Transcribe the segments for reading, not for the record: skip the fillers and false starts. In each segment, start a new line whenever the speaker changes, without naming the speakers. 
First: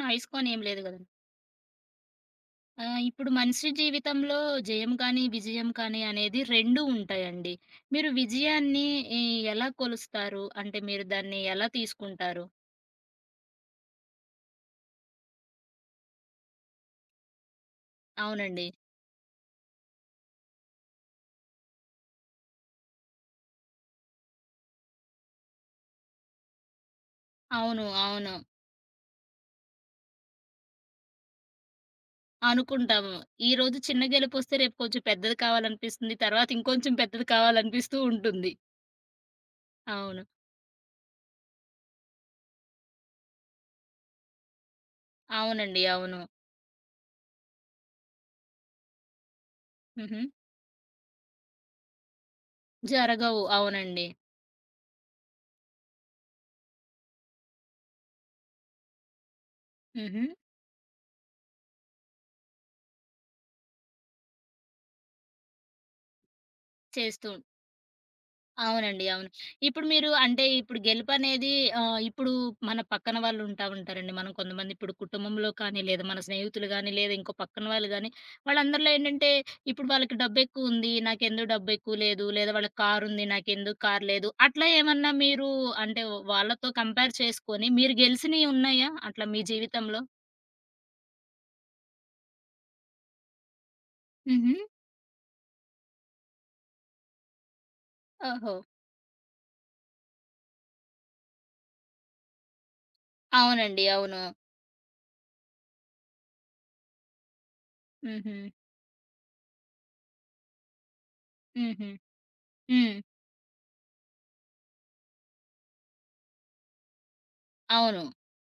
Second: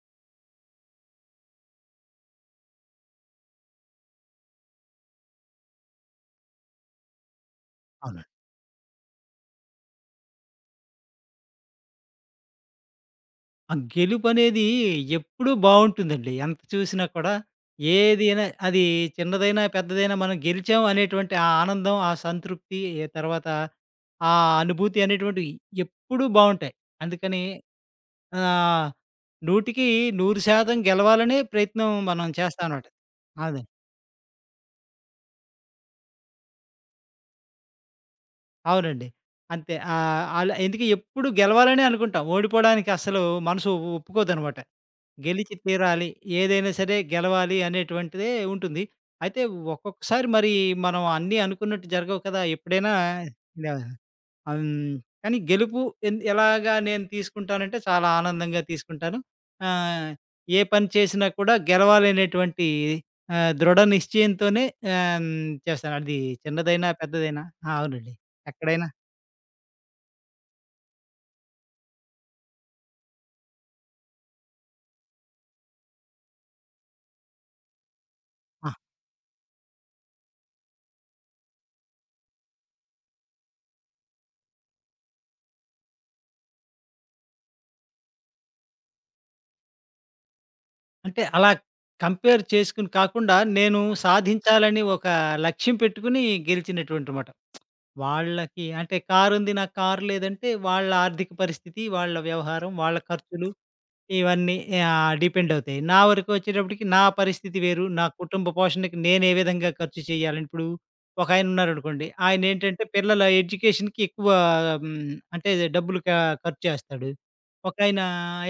Noise కాని ఏం లేదు గదండీ. ఇప్పుడు మనిషి జీవితంలో జయం కానీ, విజయం కానీ అనేది 2 ఉంటాయండి. మీరు
అవును.
విజయాన్ని ఈ ఎలా కొలుస్తారు? అంటే మీరు దాన్ని ఎలా తీసుకుంటారు?
ఆ గెలుపనేది ఎప్పుడూ బావుంటుందండి. ఎంత చూసినా కూడా ఏదైనా
అవునండి.
అది చిన్నదైనా, పెద్దదైనా మనం గెలిచాం అనేటువంటి ఆ ఆనందం, ఆ సంతృప్తి, ఏ తర్వాత ఆ అనుభూతి అనేటువంటివి ఎప్పుడూ బావుంటాయి. అందుకని
అవును. అవును.
ఆహ్, 100కి 100% గెలవాలనే ప్రయత్నం మనం చేస్తామనమాట.
అనుకుంటాము.
అదే.
ఈరోజు చిన్న గెలుపొస్తే రేపు కొంచెం పెద్దది కావాలనిపిస్తుంది. తర్వాత ఇంకొంచెం పెద్దది కావాలనిపిస్తూ ఉంటుంది.
అవునండి. అంతే.
అవును.
అలా ఎందుకు ఎప్పుడు గెలవాలనే అనుకుంటాం. ఓడిపోవడానికి అస్సలు మనసు ఒప్పుకోదనమాట. గెలిచి
అవునండి.
తీరాలి.
అవును.
ఏదైనా సరే గెలవాలి అనేటువంటిదే ఉంటుంది. అయితే
హుహు.
ఒక్కొక్కసారి మరి మనం అన్నీ అనుకున్నట్టు జరగవు కదా! ఎప్పుడైనా
జరగవు.
ఇలా
అవునండి.
ఆహ్, హ్మ్. కానీ గెలుపు ఎలాగా నేను తీసుకుంటానంటే చాలా ఆనందంగా తీసుకుంటాను. ఆహ్,
హుహు.
ఏ పని చేసినా కూడా గెలవాలనేటువంటి దృఢ నిశ్చయంతోనే ఆహ్, హ్మ్. చేస్తాను. అది చిన్నదైనా,
చేస్తూ
పెద్దదైనా అవునండి. ఎక్కడైనా
అవునండి. అవును. ఇప్పుడు మీరు అంటే ఇప్పుడు గెలుపనేది ఇప్పుడు మన పక్కన వాళ్ళు ఉంటా ఉంటారండి. మనం కొంతమంది ఇప్పుడు కుటుంబంలో కానీ, లేదా మన స్నేహితులు గానీ, లేదా ఇంకో పక్కన వాళ్ళు గానీ,
ఆ!
వాళ్ళందరిలో ఏంటంటే ఇప్పుడు వాళ్ళకి డబ్బెక్కువుంది. నాకెందుకు డబ్బెక్కువ లేదు. లేదా వాళ్ళకి కారుంది. నాకెందుకు కారు లేదు. అట్లా ఏమన్నా మీరు అంటే వాళ్ళతో కంపేర్ చేసుకొని మీరు గెలిసినయి ఉన్నాయా అట్లా మీ జీవితంలో?
అంటే అలా కంపేర్ చేసుకొని కాకుండా, నేను
హుహు.
సాధించాలని ఒక లక్ష్యం పెట్టుకుని గెలిచినటువంటిమాట.
ఓహో!
వాళ్ళకి అంటే కారుంది నాకు కారు లేదంటే వాళ్ళ ఆర్థిక పరిస్థితి, వాళ్ళ వ్యవహారం, వాళ్ళ ఖర్చులు
అవునండి. అవును.
ఇవన్నీ డిపెండ్ అవుతాయి. నా వరకు వచ్చేటప్పటికి నా పరిస్థితి వేరు. నా
హుహు.
కుటుంబ పోషణకి నేను ఏ విధంగా ఖర్చు చేయాలి. ఇప్పుడు ఒకాయన
హుహు.
ఉన్నారనుకోండి. ఆయనేంటంటే
హ్మ్.
పిల్లల ఎడ్యుకేషన్‌కి ఎక్కువ హ్మ్, అంటే డబ్బులు క ఖర్చు చేస్తాడు. ఒకాయన
అవును.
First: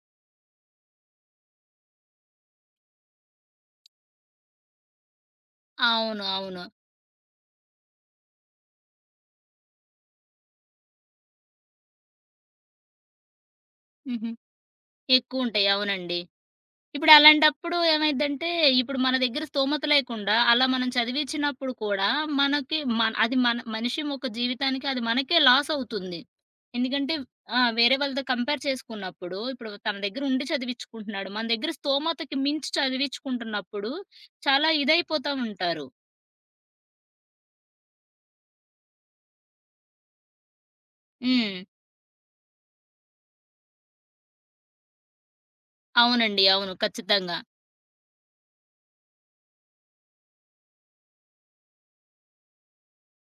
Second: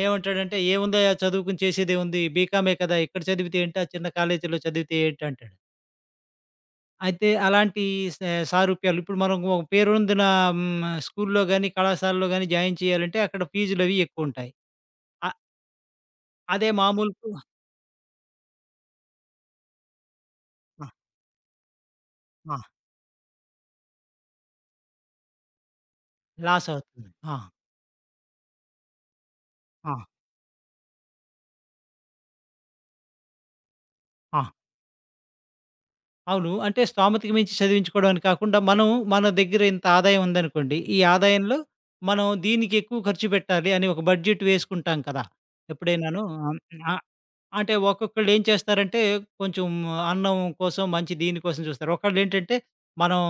ఏమంటాడంటే, "ఏముందయ్యా చదువుకొని చేసేదేముంది? బీకామే కదా! ఇక్కడ చదివితే ఏంటి? ఆ చిన్న కాలేజీలో చదివితే ఏంటి?" అంటాడు.
అవును. అవును.
అయితే అలాంటి స సారూప్యాలు ఇప్పుడు మనం ఒక పేరొందిన స్కూల్‌లో గాని, కళాశాలలో గాని జాయిన్ చేయాలంటే అక్కడ ఫీజులవి
హుహు.
ఎక్కువుంటాయి. అ
ఎక్కువుంటాయి. అవునండి.
అదే మామూలు
ఇప్పుడలాంటప్పుడు ఏమైద్దంటే, ఇప్పుడు మన దగ్గర స్తోమత లేకుండా, అలా మనం చదివిచ్చినప్పుడు కూడా
ఆ!
మనకి మన అది మన మనిషి యొక్క జీవితానికి అది మనకే లాసవుతుంది.
లాస్ అవుతుంది.
ఎందుకంటే
ఆ!
ఆ! వేరే వాళ్ళతో కంపేర్ చేసుకున్నప్పుడు, ఇప్పుడు
ఆ!
తన దగ్గర ఉండి చదివిచ్చుకుంటున్నాడు. మన దగ్గర స్తోమతకి మించి చదివిచ్చుకుంటున్నప్పుడు,
ఆ!
చాలా ఇదైపోతా ఉంటారు.
అవును. అంటే స్తోమతకి మించి చదివించుకోవడం అని కాకుండా, మనం మన దగ్గర ఇంత ఆదాయం ఉందనుకోండి, ఈ ఆదాయంలో
హ్మ్.
మనం దీనికి ఎక్కువ ఖర్చు పెట్టాలి అని ఒక బడ్జెట్ వేసుకుంటాం కదా! ఎప్పుడైనాను
అవునండి. అవును.
ఆహ్,
ఖచ్చితంగా.
అంటే ఒక్కొక్కళ్ళు ఏం చేస్తారంటే, కొంచెం అన్నం కోసం, మంచి దీనికోసం చూస్తారు. ఒకళ్ళేంటంటే, మనం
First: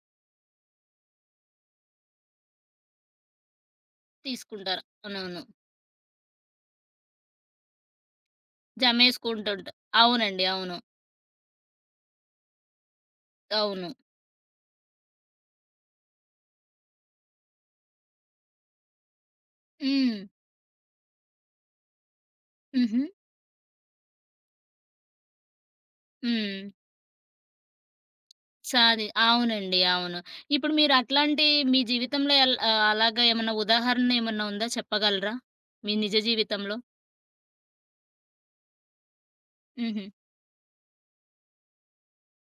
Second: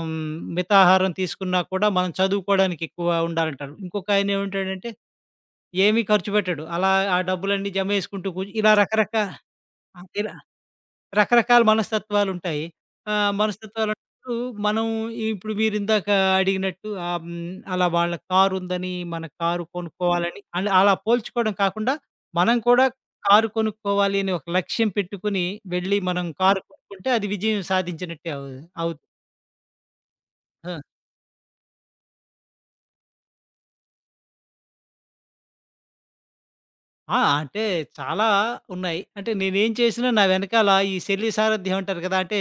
మితాహారం తీసుకున్నా కూడా మనం చదువుకోవడానికి ఎక్కువ ఉండాలంటారు. ఇంకొక ఆయన
తీసుకుంటారు.
ఏమంటాడంటే,
అవునవును.
ఏమీ ఖర్చు పెట్టడు. అలా ఆ డబ్బులన్నీ జమేసుకుంటూ కూర్చు ఇలా రకరకా
జమేసుకుంటుంట
ఇలా
అవునండి. అవును.
రకరకాల మనస్తత్వాలుంటాయి.
అవును.
మనస్తత్వాలున్నప్పుడు మనం ఇప్పుడు మీరిందాక అడిగినట్టు అలా వాళ్ళ కారుందని మన కారు
హ్మ్.
కొనుక్కోవాలని అండ్ అలా పోల్చుకోవడం కాకుండా, మనం కూడా
హుహు.
కారు కొనుక్కోవాలి అని ఒక లక్ష్యం పెట్టుకొని వెళ్ళి మనం కారు
హ్మ్.
కొనుక్కుంటే అది విజయం సాధించినట్టే
సాది
అవుతుంది.
అవునండి. అవును. ఇప్పుడు
ఆ!
మీరు అట్లాంటి మీ జీవితంలో ఎల్ అలాగా ఏమన్నా ఉదాహరణ ఏమన్నా ఉందా చెప్పగలరా? మీ నిజ జీవితంలో?
ఆ! అంటే చాలా ఉన్నాయి. అంటే నేనేం
హుహు.
చేసినా నా వెనకాల ఈ శల్య సారథ్యం అంటారు కదా! అంటే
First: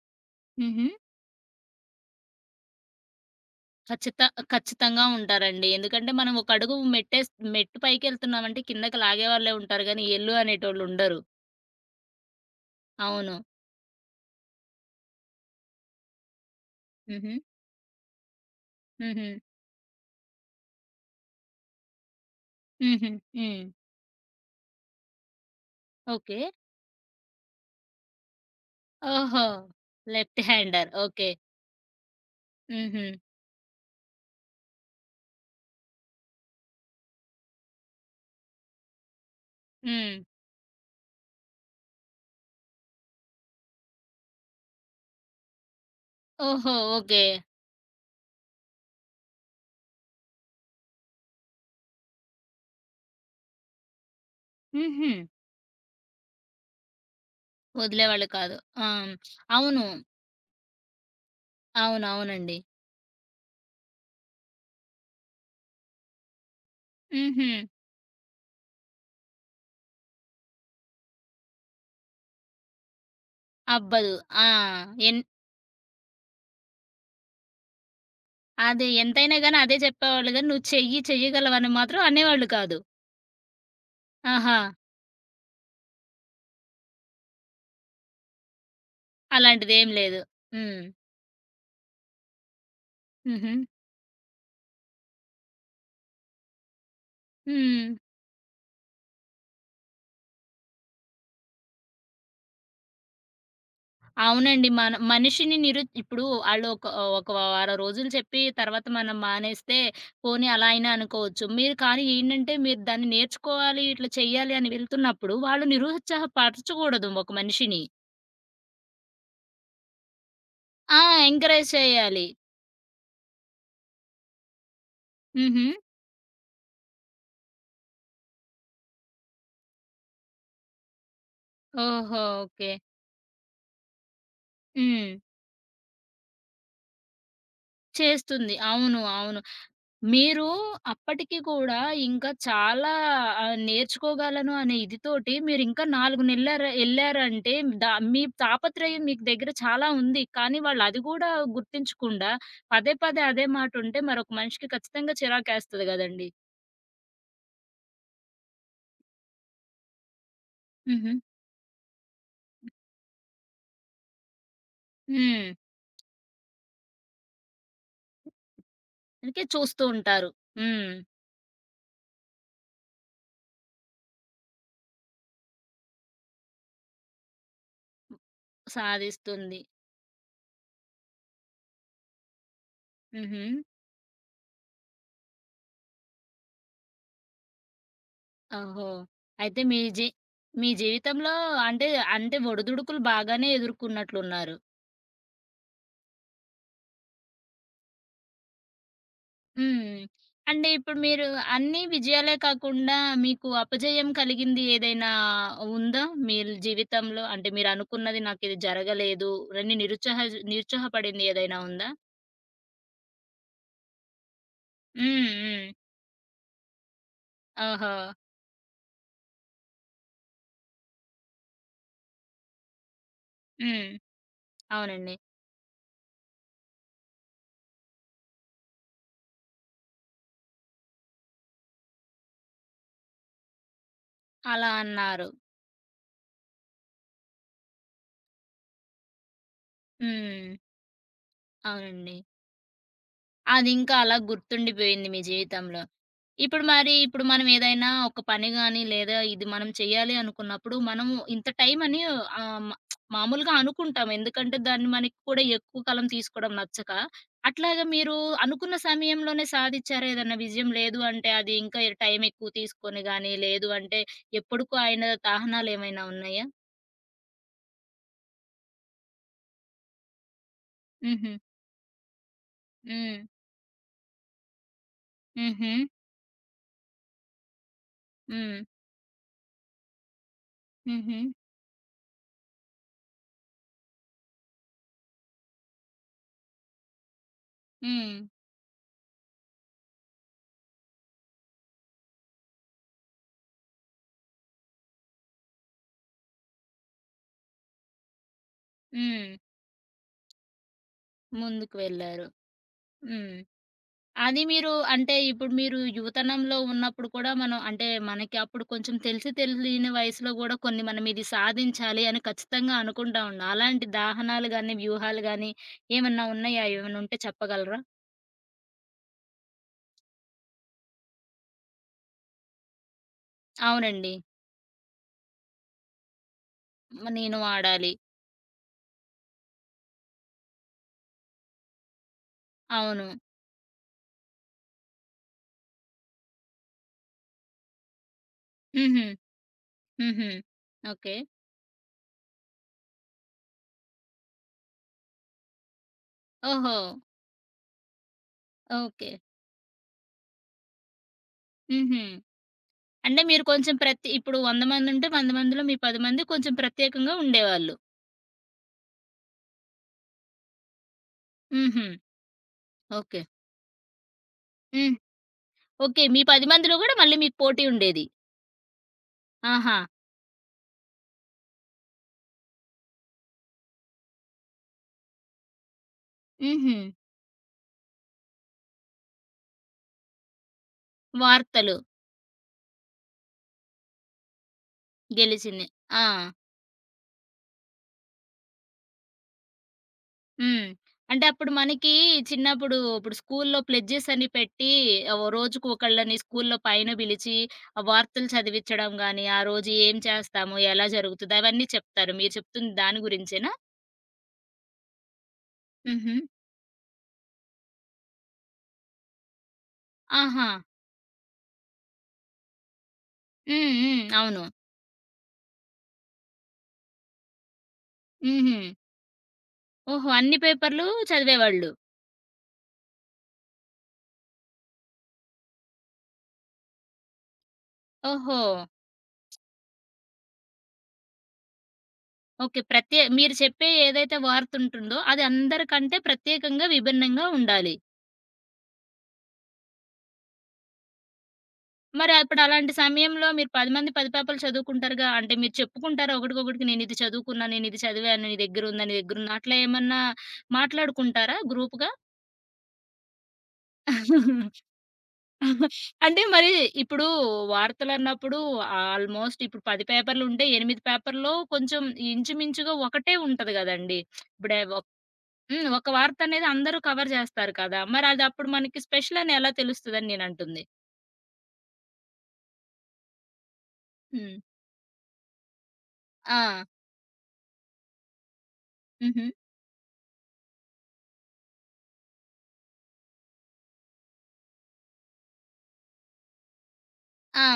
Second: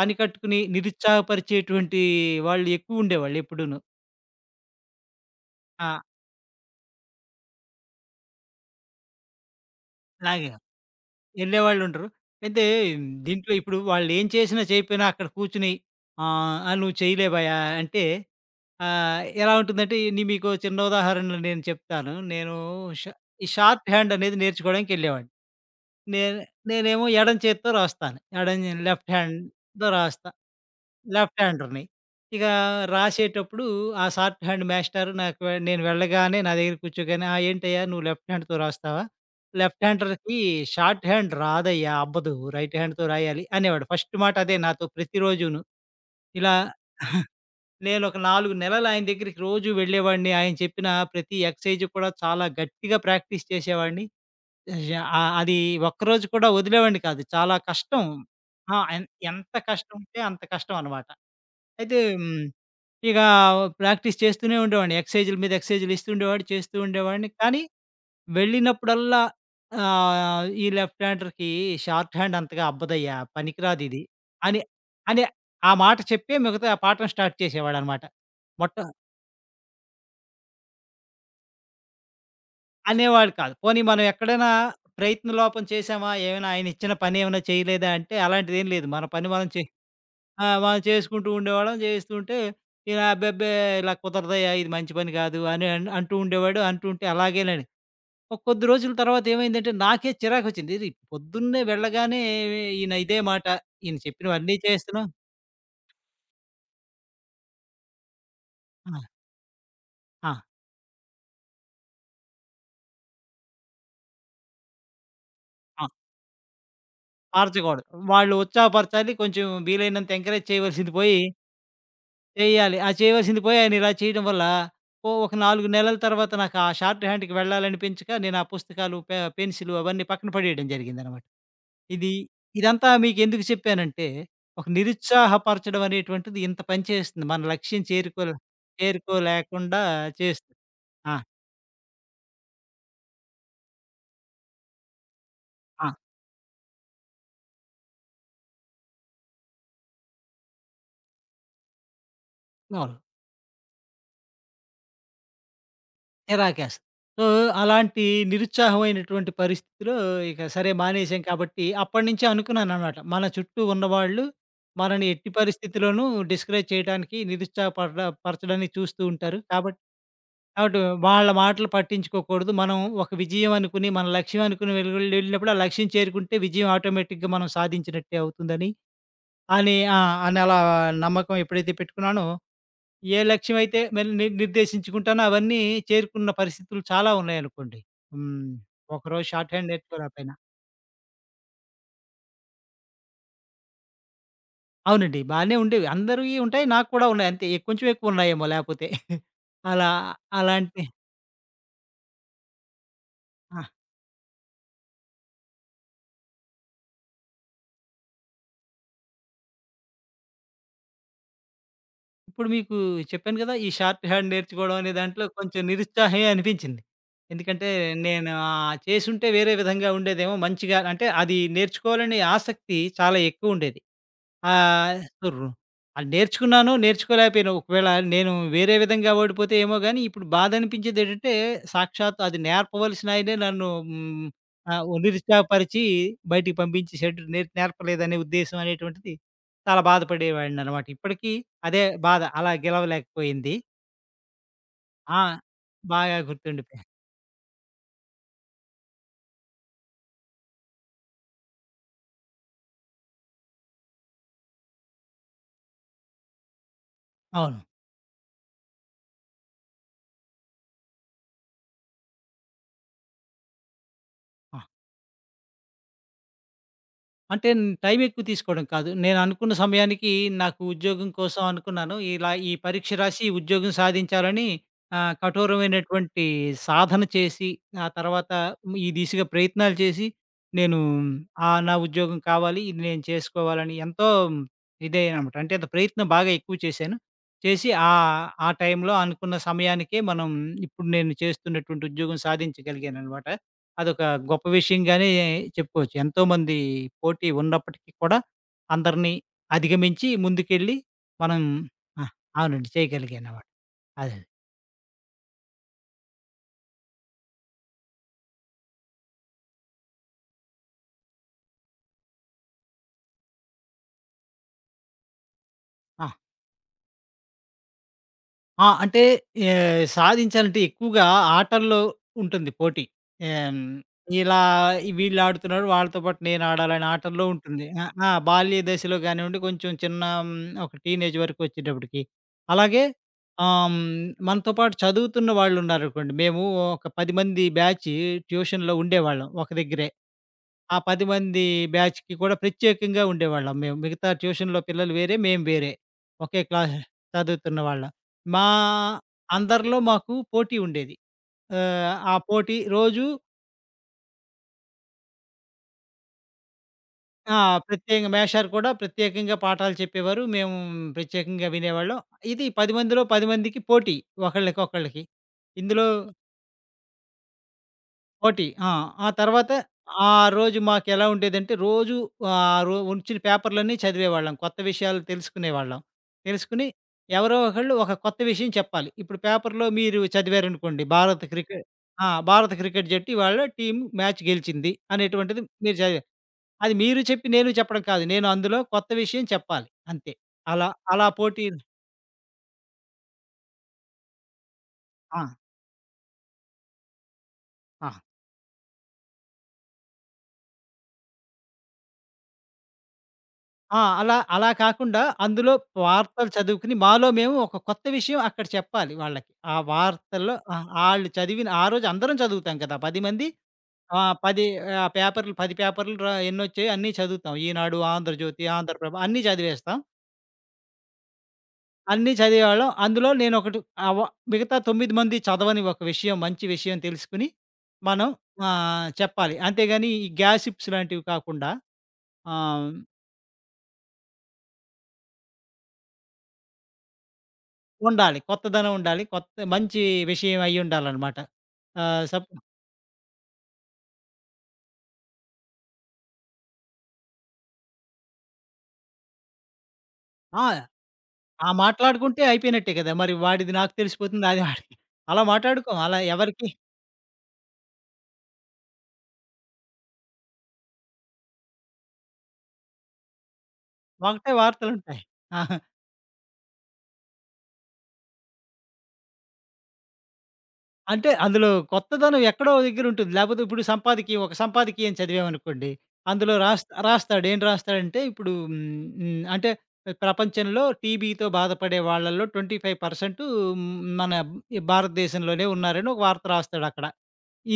పని కట్టుకుని
హుహు.
నిరుత్సాహపరిచేటువంటి వాళ్ళు ఎక్కువుండేవాళ్ళు ఎప్పుడూను.
ఖచ్చిత ఖచ్చితంగా ఉంటారండి.
ఆ!
ఎందుకంటే మనం ఒక అడుగు మెట్టేస్ మెట్టు పైకెళ్తున్నామంటే కిందకి లాగేవాళ్ళే ఉంటారు గానీ, ఎళ్ళు
అలాగే
అనేటోళ్ళుండరు.
ఎళ్ళేవాళ్ళుంటరు. అయితే
అవును.
దీంట్లో ఇప్పుడు వాళ్ళేం చేసినా, చేయకపోయినా అక్కడ కూర్చొని "ఆ! నువ్వు
హుహు.
చేయలేవయ్యా" అంటే
హుహు.
ఎలా ఉంటుందంటే, నీ మీకో చిన్న ఉదాహరణ నేను చెప్తాను. నేను ష
హుహు.
ఈ
హ్మ్.
షార్ట్ హ్యాండ్ అనేది నేర్చుకోవడానికెళ్ళేవాడిని. నేను
ఓకే.
నేనేమో ఎడం చేత్తో రాస్తాను. ఎడం లెఫ్ట్
ఓహో!
హ్యాండ్‌తో రాస్తా.
Left hander. ఓకే.
లెఫ్ట్ హ్యాండర్‌ని. ఇక
హుహు.
రాసేటప్పుడు ఆ షార్ట్ హ్యాండ్ మాస్టారు నాకు నేను వెళ్ళగానే నా దగ్గర కూర్చోగానే, "ఆ! ఏంటయ్యా నువ్వు లెఫ్ట్ హ్యాండ్‌తో రాస్తావా? లెఫ్ట్
హ్మ్.
హ్యాండర్‌కి షార్ట్ హ్యాండ్ రాదయ్యా! అవ్వదు. రైట్ హ్యాండ్‌తో రాయాలి" అనేవాడు. ఫస్ట్ మాట అదే నాతో ప్రతిరోజును. ఇలా
ఓహో! ఓకే.
నేనొక 4 నెలలు ఆయన దగ్గరికి రోజు వెళ్ళేవాడిని. ఆయన చెప్పిన ప్రతి ఎక్సర్సైజ్ కూడా చాలా గట్టిగా ప్రాక్టీస్ చేసేవాడిని.
హుహు.
అది ఒక్కరోజు కూడా వదిలేవాడిని కాదు. చాలా కష్టం.
వదిలేవాళ్ళు కాదు.
ఆ!
ఆ!
ఎన్ ఎంత
అవును.
కష్టం ఉంటే అంత కష్టం అనమాట. అయితే హ్మ్.
అవునవునండి.
ఇగా ప్రాక్టీస్ చేస్తూనే ఉండేవాడిని. ఎక్సర్‌సైజుల మీద ఎక్సర్‌సైజులు ఇస్తూ ఉండేవాడు. చేస్తూ ఉండేవాడిని.
హుహు.
కానీ వెళ్ళినప్పుడల్లా ఈ లెఫ్ట్ హ్యాండర్‌కి షార్ట్ హ్యాండ్ అంతగా అబ్బదయ్యా! పనికిరాదిది
అవ్వదు. ఆ!
అని,
ఎన్
అని ఆ మాట చెప్పే మిగతా ఆ పాఠం స్టార్ట్ చేసేవాడనమాట. మొట్ట
అదే ఎంతైనా గాని అదే చెప్పేవాళ్ళు గాని, "నువ్వు చెయ్యి, చెయ్యగలవని" మాత్రం అనేవాళ్ళు కాదు.
అనేవాడు కాదు. పోనీ మనం ఎక్కడైనా
ఆహా!
ప్రయత్నలోపం చేశామా? ఏమైనా ఆయన ఇచ్చిన పనేమైనా చేయలేదా? అంటే అలాంటిదేం లేదు. మన పని మనం చే
అలాంటిదేం లేదు.
ఆ! మనం
హ్మ్.
చేసుకుంటూ ఉండేవాళ్ళం. చేస్తుంటే ఇలా అబ్బెబ్బే!
హుహు.
ఇలా కుదరదయ్యా! ఇది మంచి పని కాదు అని అంటూ ఉండేవాడు. అంటూ ఉంటే అలాగేనని.
హ్మ్.
ఒక కొద్ది రోజుల తర్వాత ఏమైందంటే నాకే చిరాకొచ్చింది. ఇది పొద్దున్నే వెళ్ళగానే ఈయన ఇదే మాట. ఈయన చెప్పినవన్నీ
అవునండి. మన
చేస్తున్నాం.
మనిషిని నిరు ఇప్పుడు ఆళ్ళు ఒక ఒక వారం రోజులు చెప్పి తర్వాత
ఆ!
మనం మానేస్తే,
ఆ!
పోనీ అలా అయినా అనుకోవచ్చు. మీరు కానీ ఏంటంటే, మీరు దాన్ని నేర్చుకోవాలి, ఇట్లా చెయ్యాలి అని వెళ్తున్నప్పుడు, వాళ్ళు
ఆ!
నిరుత్సాహపరచకూడదు ఒక మనిషిని.
మార్చకూడదు. వాళ్ళు ఉత్సాహపరచాలి. కొంచెం వీలైనంత ఎంకరేజ్ చేయవలసింది
ఆ!
పోయి
ఎంకరేజ్ చేయాలి.
చేయాలి. ఆ చేయవలసింది పోయి ఆయన ఇలా చేయడం వల్ల ఒక
హుహు.
4 నెలల తర్వాత నాకు ఆ షార్ట్ హ్యాండ్‌కి వెళ్ళాలనిపించక నేను ఆ పుస్తకాలు, పెన్సిలు అవన్నీ పక్కన పడేయడం జరిగిందనమాట. ఇది
ఓహో! ఓకే.
ఇదంతా మీకెందుకు చెప్పానంటే, ఒక
హ్మ్.
నిరుత్సాహపరచడం అనేటువంటిది ఇంత పని చేస్తుంది. మన లక్ష్యం చేరుకోలే
చేస్తుంది. అవును. అవును.
చేరుకోలేకుండా
మీరు
చేస్తుంది. ఆ!
అప్పటికి కూడా ఇంకా చాలా నేర్చుకోగలను అనే ఇది తోటి మీరింకా
ఆ!
4 నెల్లార ఎళ్లారంటే దా మీ తాపత్రయం మీకు దగ్గర చాలా ఉంది. కానీ వాళ్ళది గూడా గుర్తించకుండా పదే
అవును.
పదే అదే మాటుంటే మరొక మనిషికి ఖచ్చితంగా చిరాకేస్తది గదండీ!
చిరాకేస్తది. సో, అలాంటి నిరుత్సాహమైనటువంటి పరిస్థితిలో ఇక సరే
హుహు.
మానేసాం కాబట్టి, అప్పటినుంచే అనుకున్నాననమాట. మన చుట్టూ ఉన్నవాళ్ళు మనని ఎట్టి
హ్మ్.
పరిస్థితిలోనూ డిస్కరేజ్ చేయడానికి, పరచడానికి చూస్తూ ఉంటారు.
అందుకే చూస్తూ ఉంటారు.
కాబట్టి
హ్మ్.
వాళ్ళ మాటలు పట్టించుకోకూడదు. మనం ఒక విజయం అనుకుని, మన లక్ష్యం అనుకుని వెలుగులు వెళ్ళినప్పుడు ఆ లక్ష్యం చేరుకుంటే విజయం ఆటోమేటిక్‌గా మనం సాధించినట్టే అవుతుందని
సాధిస్తుంది.
అని ఆ! అని అలా నమ్మకం ఎప్పుడైతే పెట్టుకున్నానో, ఏ
హుహు.
లక్ష్యమైతే మరి నిర్దేశించుకుంటానో అవన్నీ చేరుకున్న పరిస్థితులు చాలా ఉన్నాయనుకోండి. హ్మ్.
ఓహో!
ఒకరోజు షార్ట్
అయితే
హ్యాండ్
మీ జీ
నేర్చుకోలేకపోయినా.
మీ జీవితంలో అంటే, అంటే ఒడిదుడుకులు బాగానే ఎదుర్కొన్నట్లున్నారు.
అవునండి. బానే ఉండేవి. అందరివి ఉంటాయి. నాకు కూడా ఉన్నాయి. అంతే కొంచెం ఎక్కువ ఉన్నాయేమో లేపోతే. అలా
హ్మ్. అంటే
అలాంటి
ఇప్పుడు మీరు అన్ని విజయాలే కాకుండా మీకు
ఆ!
అపజయం కలిగింది ఏదైనా ఉందా? మీ జీవితంలో అంటే మీరనుకున్నది నాకిది జరగలేదు అని నిరుత్సాహ నిరుత్సాహపడింది ఏదైనా ఉందా?
ఇప్పుడు మీకు చెప్పాను కదా! ఈ షార్ట్ హ్యాండ్ నేర్చుకోవడం అనే దాంట్లో
హ్మ్.
కొంచెం
హ్మ్.
నిరుత్సాహమే అనిపించింది. ఎందుకంటే
ఓహో!
నేను చేసుంటే వేరే విధంగా ఉండేదేమో మంచిగా అంటే అది నేర్చుకోవాలనే ఆసక్తి చాలా ఎక్కువుండేది.
హ్మ్.
ఆహ్,
అవునండి.
రు అది నేర్చుకున్నాను, నేర్చుకోలేకపోయాను. ఒకవేళ నేను వేరే విధంగా ఓడిపోతే ఏమో గాని, ఇప్పుడు బాధనిపించేదేటంటే, సాక్షాత్తు అది నేర్పవలసిన ఆయనే నన్ను హ్మ్,
అలా
ఆహ్, ఓ
అన్నారు.
నిరుత్సాహపరిచి బయటికి పంపించేసాడు. నేర్పలేదనే ఉద్దేశం అనేటువంటిది చాలా
హ్మ్.
బాధపడేవాడిననమాట. ఇప్పటికీ అదే
అవునండి.
బాధ. అలా గెలవలేకపోయింది.
అదింకా అలా గుర్తుండిపోయింది మీ
ఆ!
జీవితంలో.
బాగా
ఇప్పుడు
గుర్తుండిపోయాను.
మరి ఇప్పుడు మనం ఏదైనా ఒక పని గాని, లేదా ఇది మనం చేయాలి అనుకున్నప్పుడు, మనము ఇంత టైం అని ఆహ్, మ మామూలుగా అనుకుంటాం. ఎందుకంటే, దాన్ని మనకి కూడా ఎక్కువ కాలం తీసుకోవడం నచ్చక.
అవును.
అట్లాగా మీరు అనుకున్న సమయంలోనే సాధిచ్చారా ఏదన్నా విజయం? లేదు అంటే, అది ఇంకా టైం ఎక్కువ తీసుకొని గాని, లేదు అంటే
ఆ!
ఎప్పటికో ఆయన తాహనాలేమైనా ఉన్నాయా?
అంటే టైం ఎక్కువ తీసుకోవడం కాదు. నేను అనుకున్న సమయానికి నాకు ఉద్యోగం
హుహు.
కోసం అనుకున్నాను. ఇలా ఈ పరీక్ష
హ్మ్.
రాసి ఈ ఉద్యోగం సాధించాలని
హుహు.
కఠోరమైనటువంటి సాధన చేసి, ఆ తర్వాత
హ్మ్.
ఈ దిశగా ప్రయత్నాలు చేసి, నేను
హుహు.
నా ఉద్యోగం కావాలి. ఇది నేను చేసుకోవాలని ఎంతో ఇదయ్యాననమాట. అంటే అంత ప్రయత్నం బాగా ఎక్కువ చేశాను. చేసి
హ్మ్.
ఆ టైంలో అనుకున్న సమయానికే మనం ఇప్పుడు నేను చేస్తున్నటువంటి ఉద్యోగం సాధించగలిగాననమాట. అదొక గొప్ప విషయంగానే చెప్పుకోవచ్చు. ఎంతోమంది పోటీ ఉన్నప్పటికీ కూడా అందరిని
హ్మ్.
అధిగమించి ముందుకెళ్ళి మనం
ముందుకు
ఆ!
వెళ్లారు.
అవునండి.
హ్మ్.
చేయగలిగాననమాట. అదే.
అది మీరు అంటే ఇప్పుడు మీరు యువతనంలో ఉన్నప్పుడు కూడా మనం అంటే మనకి అప్పుడు కొంచెం తెలిసి తెలియని వయసులో కూడా కొన్ని మనం ఇది సాధించాలి అని ఖచ్చితంగా అనుకుంటా ఉన్నాం. అలాంటి దాహనాలు గాని, వ్యూహాలు గాని
ఆ!
ఏమన్నా ఉన్నాయా? ఏమన్నా ఉంటే చెప్పగలరా?
ఆ! అంటే సాధించాలంటే ఎక్కువగా ఆటల్లో ఉంటుంది పోటీ. ఆహ్,
అవునండి.
ఇలా వీళ్ళు ఆడుతున్నారు వాళ్ళతో పాటు నేను ఆడాలని
మ
ఆటల్లో
నేను
ఉంటుంది. ఆ!
వాడాలి.
ఆ! బాల్య దశలో కానివ్వండి కొంచెం చిన్న ఒక టీనేజ్ వరకు వచ్చేటప్పటికి. అలాగే
అవును.
ఆహ్, హ్మ్, మనతో పాటు చదువుతున్న వాళ్ళున్నారనుకోండి. మేము ఒక 10 మంది బ్యాచ్ ట్యూషన్‌లో
హుహు.
ఉండేవాళ్ళం ఒక దగ్గరే.
హుహు.
ఆ 10
ఓకే.
మంది బ్యాచ్‌కి కూడా ప్రత్యేకంగా ఉండేవాళ్ళం మేము. మిగతా ట్యూషన్‌లో పిల్లలు వేరే, మేము వేరే. ఒకే
ఓహో!
క్లాస్ చదువుతున్నవాళ్ళం. మా
ఓకే.
అందరిలో మాకు పోటీ ఉండేది.
హుహు.
ఆ పోటీ రోజు
అంటే మీరు కొంచెం ప్రతి ఇప్పుడు 100 మందుంటే 100 మందిలో మీ 10 మంది కొంచెం ప్రత్యేకంగా
ఆ!
ఉండేవాళ్ళు.
ప్రత్యేకంగా మేషారు కూడా ప్రత్యేకంగా పాఠాలు చెప్పేవారు. మేము ప్రత్యేకంగా
హుహు.
వినేవాళ్ళం. ఇది 10 మందిలో
ఓకే.
10 మందికి పోటీ
హ్మ్.
ఒకళ్ళకొకళ్ళకి. ఇందులో
ఓకే. మీ 10 మందిలో గూడా మళ్ళీ మీకు పోటీ ఉండేది.
పోటీ. ఆ తర్వాత
ఆహా!
ఆ రోజు మాకెలా ఉండేదంటే రోజు ఆహ్, రో ఒచ్చిన పేపర్‌లన్నీ చదివేవాళ్ళం. కొత్త విషయాలు తెలుసుకునేవాళ్ళం. తెలుసుకొని
హుహు.
ఎవరో ఒకళ్ళు ఒక కొత్త విషయం చెప్పాలి. ఇప్పుడు పేపర్‌లో మీరు చదివారనుకోండి భారత క్రికెట్
వార్తలు
భారత క్రికెట్ జట్టు ఇవాళ టీమ్ మ్యాచ్ గెలిచింది అనేటువంటిది
గెలిచింది.
మీరు
ఆ!
చదివారు. అది మీరు చెప్పి నేను చెప్పడం కాదు. నేను అందులో కొత్త విషయం చెప్పాలి అంతే.
హ్మ్.
అలా అలా
అంటే
పోటీ
అప్పుడు మనకి చిన్నప్పుడు ఇప్పుడు స్కూల్లో ప్లెడ్జెస్ అని పెట్టి ఓ
ఆ!
రోజుకు ఒకళ్ళని స్కూల్లో పైన పిలిచి ఆ
ఆ!
వార్తలు చదివించడం గాని, ఆ రోజు ఏం చేస్తాము, ఎలా జరుగుతది అవన్నీ చెప్తారు. మీరు చెప్తుంది దాని గురించేనా?
ఆ! అలా అలా కాకుండా అందులో
హుహు.
వార్తలు చదువుకుని మాలో మేము ఒక కొత్త విషయం అక్కడ చెప్పాలి వాళ్ళకి. ఆ వార్తల్లో
ఆహా!
ఆళ్ళు చదివిన ఆ రోజు అందరం చదువుతాం కదా! 10 మంది
హ్మ్. హ్మ్.
ఆహ్,
అవును.
10 ఆహ్, పేపర్‌లు 10 పేపర్‌లు ఎన్నొచ్చాయో అన్నీ చదువుతాం. ఈనాడు, ఆంధ్రజ్యోతి,
హుహు.
ఆంధ్రప్రభ అన్నీ చదివేస్తాం.
ఓహో! అన్ని పేపర్‌లు చదివేవాళ్ళు.
అన్నీ చదివేవాళ్ళం. అందులో నేనొకటి ఆవ మిగతా 9 మంది చదవని ఒక విషయం, మంచి విషయం తెలుసుకొని మనం
ఓహో!
చెప్పాలి. అంతేగాని ఈ గ్యాసిప్స్ లాంటివి కాకుండా
ఓకే.
ఆహ్
ప్రత్యే మీరు చెప్పే ఏదైతే వార్తుంటుందో అది అందరికంటే ప్రత్యేకంగా విభిన్నంగా ఉండాలి.
ఉండాలి. కొత్తదనం ఉండాలి. కొత్త మంచి విషయం అయ్యుండాలనమాట. ఆహ్,
మరి
సప్
ఇప్పుడు అలాంటి సమయంలో మీరు 10 మంది 10 పేపర్లు చదువుకుంటారుగా. అంటే మీరు చెప్పుకుంటారా ఒకడికొకడికి నేనిది చదువుకున్నా, నేనిది చదివాను, నీ దగ్గరుందా, నీ దగ్గరుందా అట్లా ఏమన్నా
ఆ!
మాట్లాడుకుంటారా
ఆ!
గ్రూప్‌గా?
మాట్లాడుకుంటే అయిపోయినట్టే కదా! మరి వాడిది నాకు తెలిసిపోతుంది. అది వాడికి అలా మాట్లాడుకోం. అలా
అంటే
ఎవరికీ
మరి ఇప్పుడు వార్తలన్నప్పుడు ఆల్మోస్ట్ ఇప్పుడు 10 పేపర్లుంటే 8 పేపర్‌లో కొంచెం ఇంచుమించుగా ఒకటే ఉంటది గదండీ.
ఒకటే
ఇప్పుడే
వార్తలుంటాయి. ఆహా!
హ్మ్. ఒక వార్తనేది అందరూ కవర్ జేస్తారు కదా! మరి అది అప్పుడు మనకి స్పెషల్ అని ఎలా తెలుస్తదని నేనంటుంది.
అంటే అందులో కొత్తదనం ఎక్కడో దగ్గర ఉంటుంది. లేపోతే ఇప్పుడు సంపాదకీయం, ఒక
హ్మ్.
సంపాదకీయం చదివామనుకోండి. అందులో
ఆ!
రాస్తాడు. ఏం రాస్తాడంటే ఇప్పుడు హ్మ్, హ్మ్,
హుహు.
అంటే ప్రపంచంలో టీబీతో బాధపడే వాళ్ళలో 25% మన భారతదేశంలోనే ఉన్నారని ఒక వార్త రాస్తాడక్కడ.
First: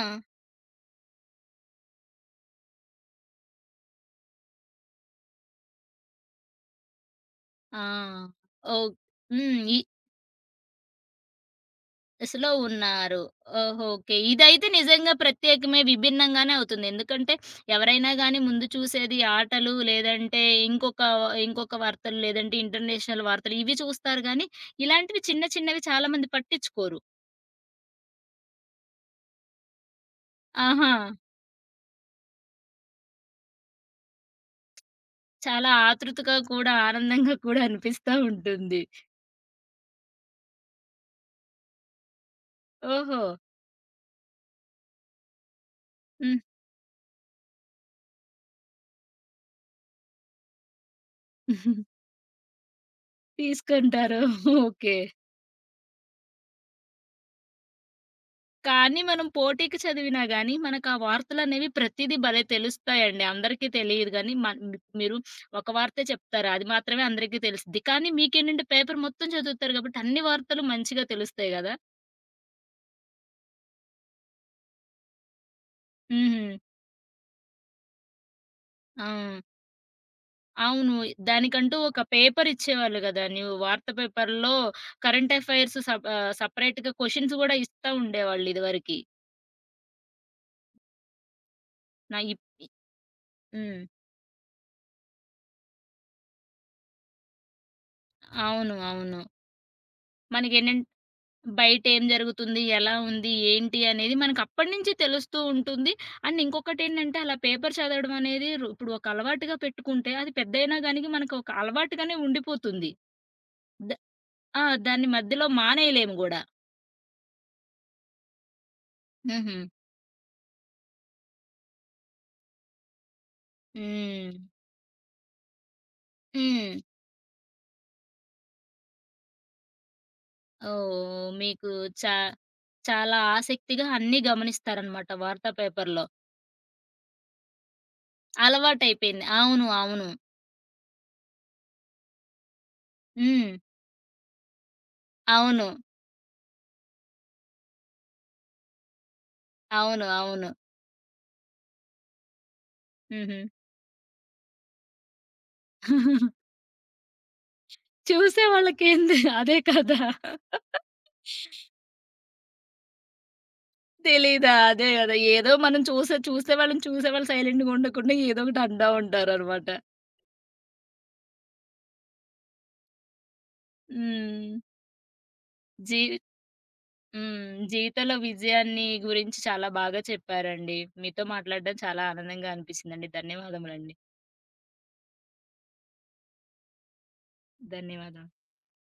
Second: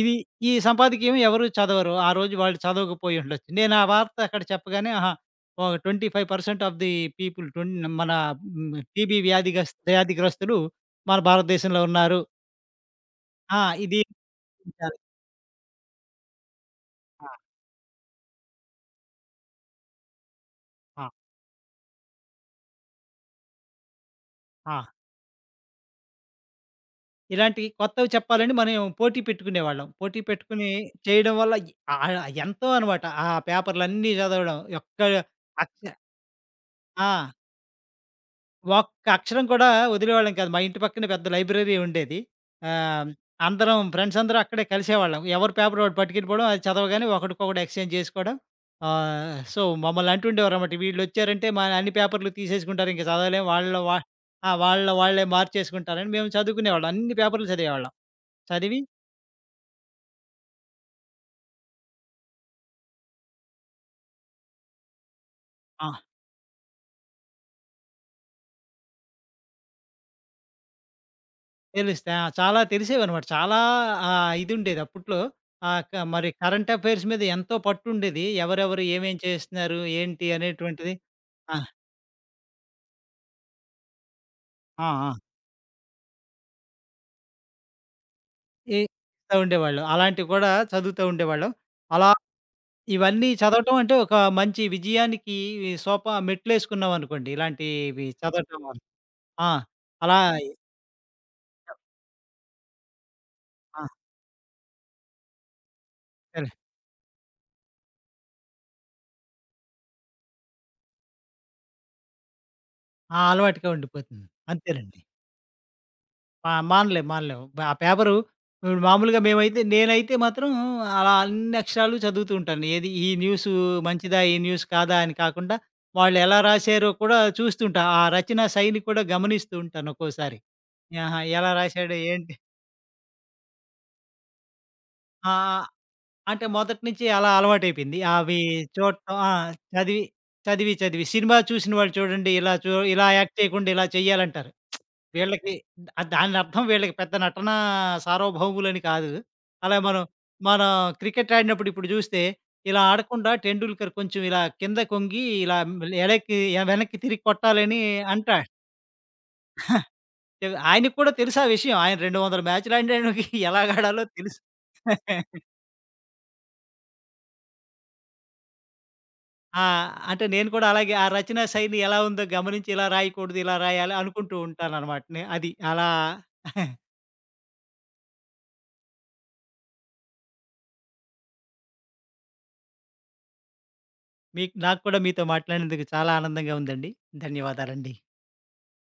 ఇది ఈ సంపాదకీయం ఎవరు చదవరు. ఆ రోజు వాళ్ళు చదవకపోయి ఉండొచ్చు. నేను ఆ వార్త అక్కడ చెప్పగానే ఆహా! ఒక 25% ఆఫ్ ది పీపుల్
ఆ!
మన
ఓహ్!
టీబీ
హ్మ్. ఈ
వ్యాధిగ్రస్తులు మన భారతదేశంలో ఉన్నారు.
స్‌లో ఉన్నారు.
ఆ!
ఓహో!
ఇది
ఓకే. ఇదైతే
ఆ!
నిజంగా ప్రత్యేకమే, విభిన్నంగానే అవుతుంది. ఎందుకంటే ఎవరైనా గాని ముందు చూసేది ఆటలు, లేదంటే ఇంకొక
ఆ!
ఇంకొక వార్తలు, లేదంటే ఇంటర్నేషనల్ వార్తలు ఇవి చూస్తారు గానీ,
ఆ!
ఇలాంటివి చిన్న చిన్నవి చాలా మంది పట్టించుకోరు.
ఇలాంటివి కొత్తవి చెప్పాలని మనం పోటీ పెట్టుకునేవాళ్ళం. పోటీ పెట్టుకొని
ఆహా!
చేయడం వల్ల ఆహ్, ఎంతో అనమాట. ఆ పేపర్‌లన్నీ చదవడం. యొక్క
చాలా
అక్ష
ఆతృతగా కూడా,
ఆ!
ఆనందంగా కూడా అనిపిస్తా ఉంటుంది.
ఒక్క అక్షరం కూడా వదిలేవాళ్ళం కాదు. మా ఇంటి పక్కనే పెద్ద లైబ్రరీ ఉండేది. ఆహ్,
ఓహో!
అందరం ఫ్రెండ్స్ అందరం అక్కడే కలిసేవాళ్ళం. ఎవరి పేపర్ వాడు
హ్మ్.
పట్టుకెళ్ళిపోవడం, అది చదవగానే ఒకడికొకడు ఎక్స్‌చేంజ్ జేసుకోవడం. సో, మమ్మల్ని అంటుండేవారన్నమాట. వీళ్ళొచ్చారంటే మా అన్ని పేపర్‌లు తీసేసుకుంటారు. ఇంక చదవలేం. వాళ్ళలో వా
తీసుకుంటారు.
ఆ! వాళ్ళలో
ఓకే.
వాళ్ళే మార్చేసుకుంటారని మేము చదువుకునేవాళ్ళం. అన్ని పేపర్‌లు చదివేవాళ్ళం. చదివి
కానీ మనం పోటీకి చదివినా గాని, మనకు ఆ వార్తలనేవి ప్రతీదీ భలే తెలుస్తాయండి. అందరికీ తెలియదు గాని, మన్ మీరు ఒక
ఆ!
వార్తే చెప్తారు. అది మాత్రమే అందరికీ తెలుస్తది. కానీ మీకేంటంటే పేపర్ మొత్తం చదువుతారు కాబట్టి అన్ని వార్తలు మంచిగా తెలుస్తాయి గదా!
తెలుస్తే. ఆ! చాలా తెలిసేవనమాట. చాలా ఇదుండేది అప్పట్లో. ఆహ్, క మరి
హుహు.
కరెంట్ అఫైర్స్ మీద ఎంతో పట్టుండేది. ఎవరెవరు
ఆ!
ఏమేం చేస్తున్నారు, ఏంటి
అవును.
అనేటువంటిది. ఆ!
దానికంటూ ఒక పేపర్ ఇచ్చేవాళ్ళు గదా! న్యూ వార్తా పేపర్‌లో
ఆ! ఆ!
కరెంట్ అఫైర్స్ సప్ సెపరేట్‌గా క్వెషన్స్ గూడా ఇస్తా ఉండేవాళ్ళు
ఏ
ఇదివరకి.
ఇస్తా ఉండేవాళ్ళు. అలాంటివి కూడా చదువుతూ ఉండేవాళ్ళం. అలా
నా ఇప్
ఇవన్నీ చదవటం
హ్మ్.
అంటే ఒక మంచి విజయానికి మెట్లేసుకున్నామనుకోండి. ఇలాంటివి చదవటం
అవును.
వల్ల.
అవును.
ఆ! అలా
మనకేంటంటే బయట ఏం జరుగుతుంది? ఎలా ఉంది? ఏంటి?
ఆ!
అనేది మనకప్పటి నుంచి తెలుస్తూ ఉంటుంది. అండ్
సరే.
ఇంకొకటేంటంటే అలా పేపర్ చదవడం అనేది రొ ఇప్పుడు ఒక అలవాటుగా పెట్టుకుంటే అది పెద్దయినా గాని మనకు ఒక అలవాటుగానే ఉండిపోతుంది.
ఆ అలవాటుగా
ద
ఉండిపోతుంది.
ఆ!
అంతేనండి.
దాన్ని మధ్యలో మానేయలేము గూడా.
ఆ! మానలేం. మానలేం. ఆ పేపరు ఇప్పుడు మామూలుగా
హుహు.
నేనైతే మాత్రం అలా అన్ని అక్షరాలు చదువుతూ ఉంటాను. ఏది ఈ న్యూసు మంచిదా?
హ్మ్.
ఈ న్యూస్ కాదా? అని కాకుండా వాళ్ళు ఎలా
హ్మ్.
రాశారో కూడా చూస్తుంటా. ఆ రచనా శైలి కూడా గమనిస్తూ ఉంటాను ఒక్కోసారి.
ఓహ్!
ఎలా
మీకు
రాశాడు?
చా
ఏంటి?
చాలా ఆసక్తిగా అన్నీ గమనిస్తారనమాట
ఆ!
వార్తా పేపర్‌లో.
అంటే మొదటి నుంచి అలా అలవాటైపోయింది. అవి చూడటం
అలవాటయిపోయింది. అవును.
చదివి,
అవును.
చదివి, సినిమా చూసిన వాళ్ళు చూడండి ఇలా యాక్ట్
హ్మ్.
చేయకుండా ఇలా చేయాలంటారు. వీళ్ళకి
అవును.
దానర్థం వీళ్ళకి పెద్ద నటనా సార్వభౌములని కాదు. అలా మనం,
అవును. అవును.
మనం క్రికెట్ ఆడినప్పుడు ఇప్పుడు జూస్తే, ఇలా ఆడకుండా
హుహు.
'టెండూల్కర్' కొంచెం ఇలా కింద కొంగి ఇలా ఎడకి వెనక్కి తిరిగి కొట్టాలని అంటా
చూసే వాళ్ళకేంది అదే కదా!
ఆయనకి కూడా తెలుసు ఆ విషయం. ఆయన 200 మ్యాచ్‌లు ఆడాడినోడికి ఎలాగాడాలో తెలుసు.
తెలీదా? అదే గదా! ఏదో మనం చూసే చూసే వాళ్ళని చూసేవాళ్ళు సైలెంట్‌గా ఉండకుండా ఏదో ఒకటి అంటా
ఆ!
ఉంటారనమాట.
అంటే నేను కూడా అలాగే ఆ రచనా శైలి ఎలా ఉందో గమనించి ఇలా రాయకూడదు, ఇలా రాయాలి అనుకుంటూ
హ్మ్.
ఉంటాననమాట. నే అది అలా
జీవి హ్మ్. జీవితంలో విజయాన్ని గురించి చాలా బాగా చెప్పారండి. మీతో మాట్లాడడం చాలా ఆనందంగా అనిపిచ్చిందండి. ధన్యవాదములండి.
మీకు నాకు కూడా మీతో మాట్లాడినందుకు చాలా ఆనందంగా ఉందండి. ధన్యవాదాలండి.
ధన్యవాదాలు.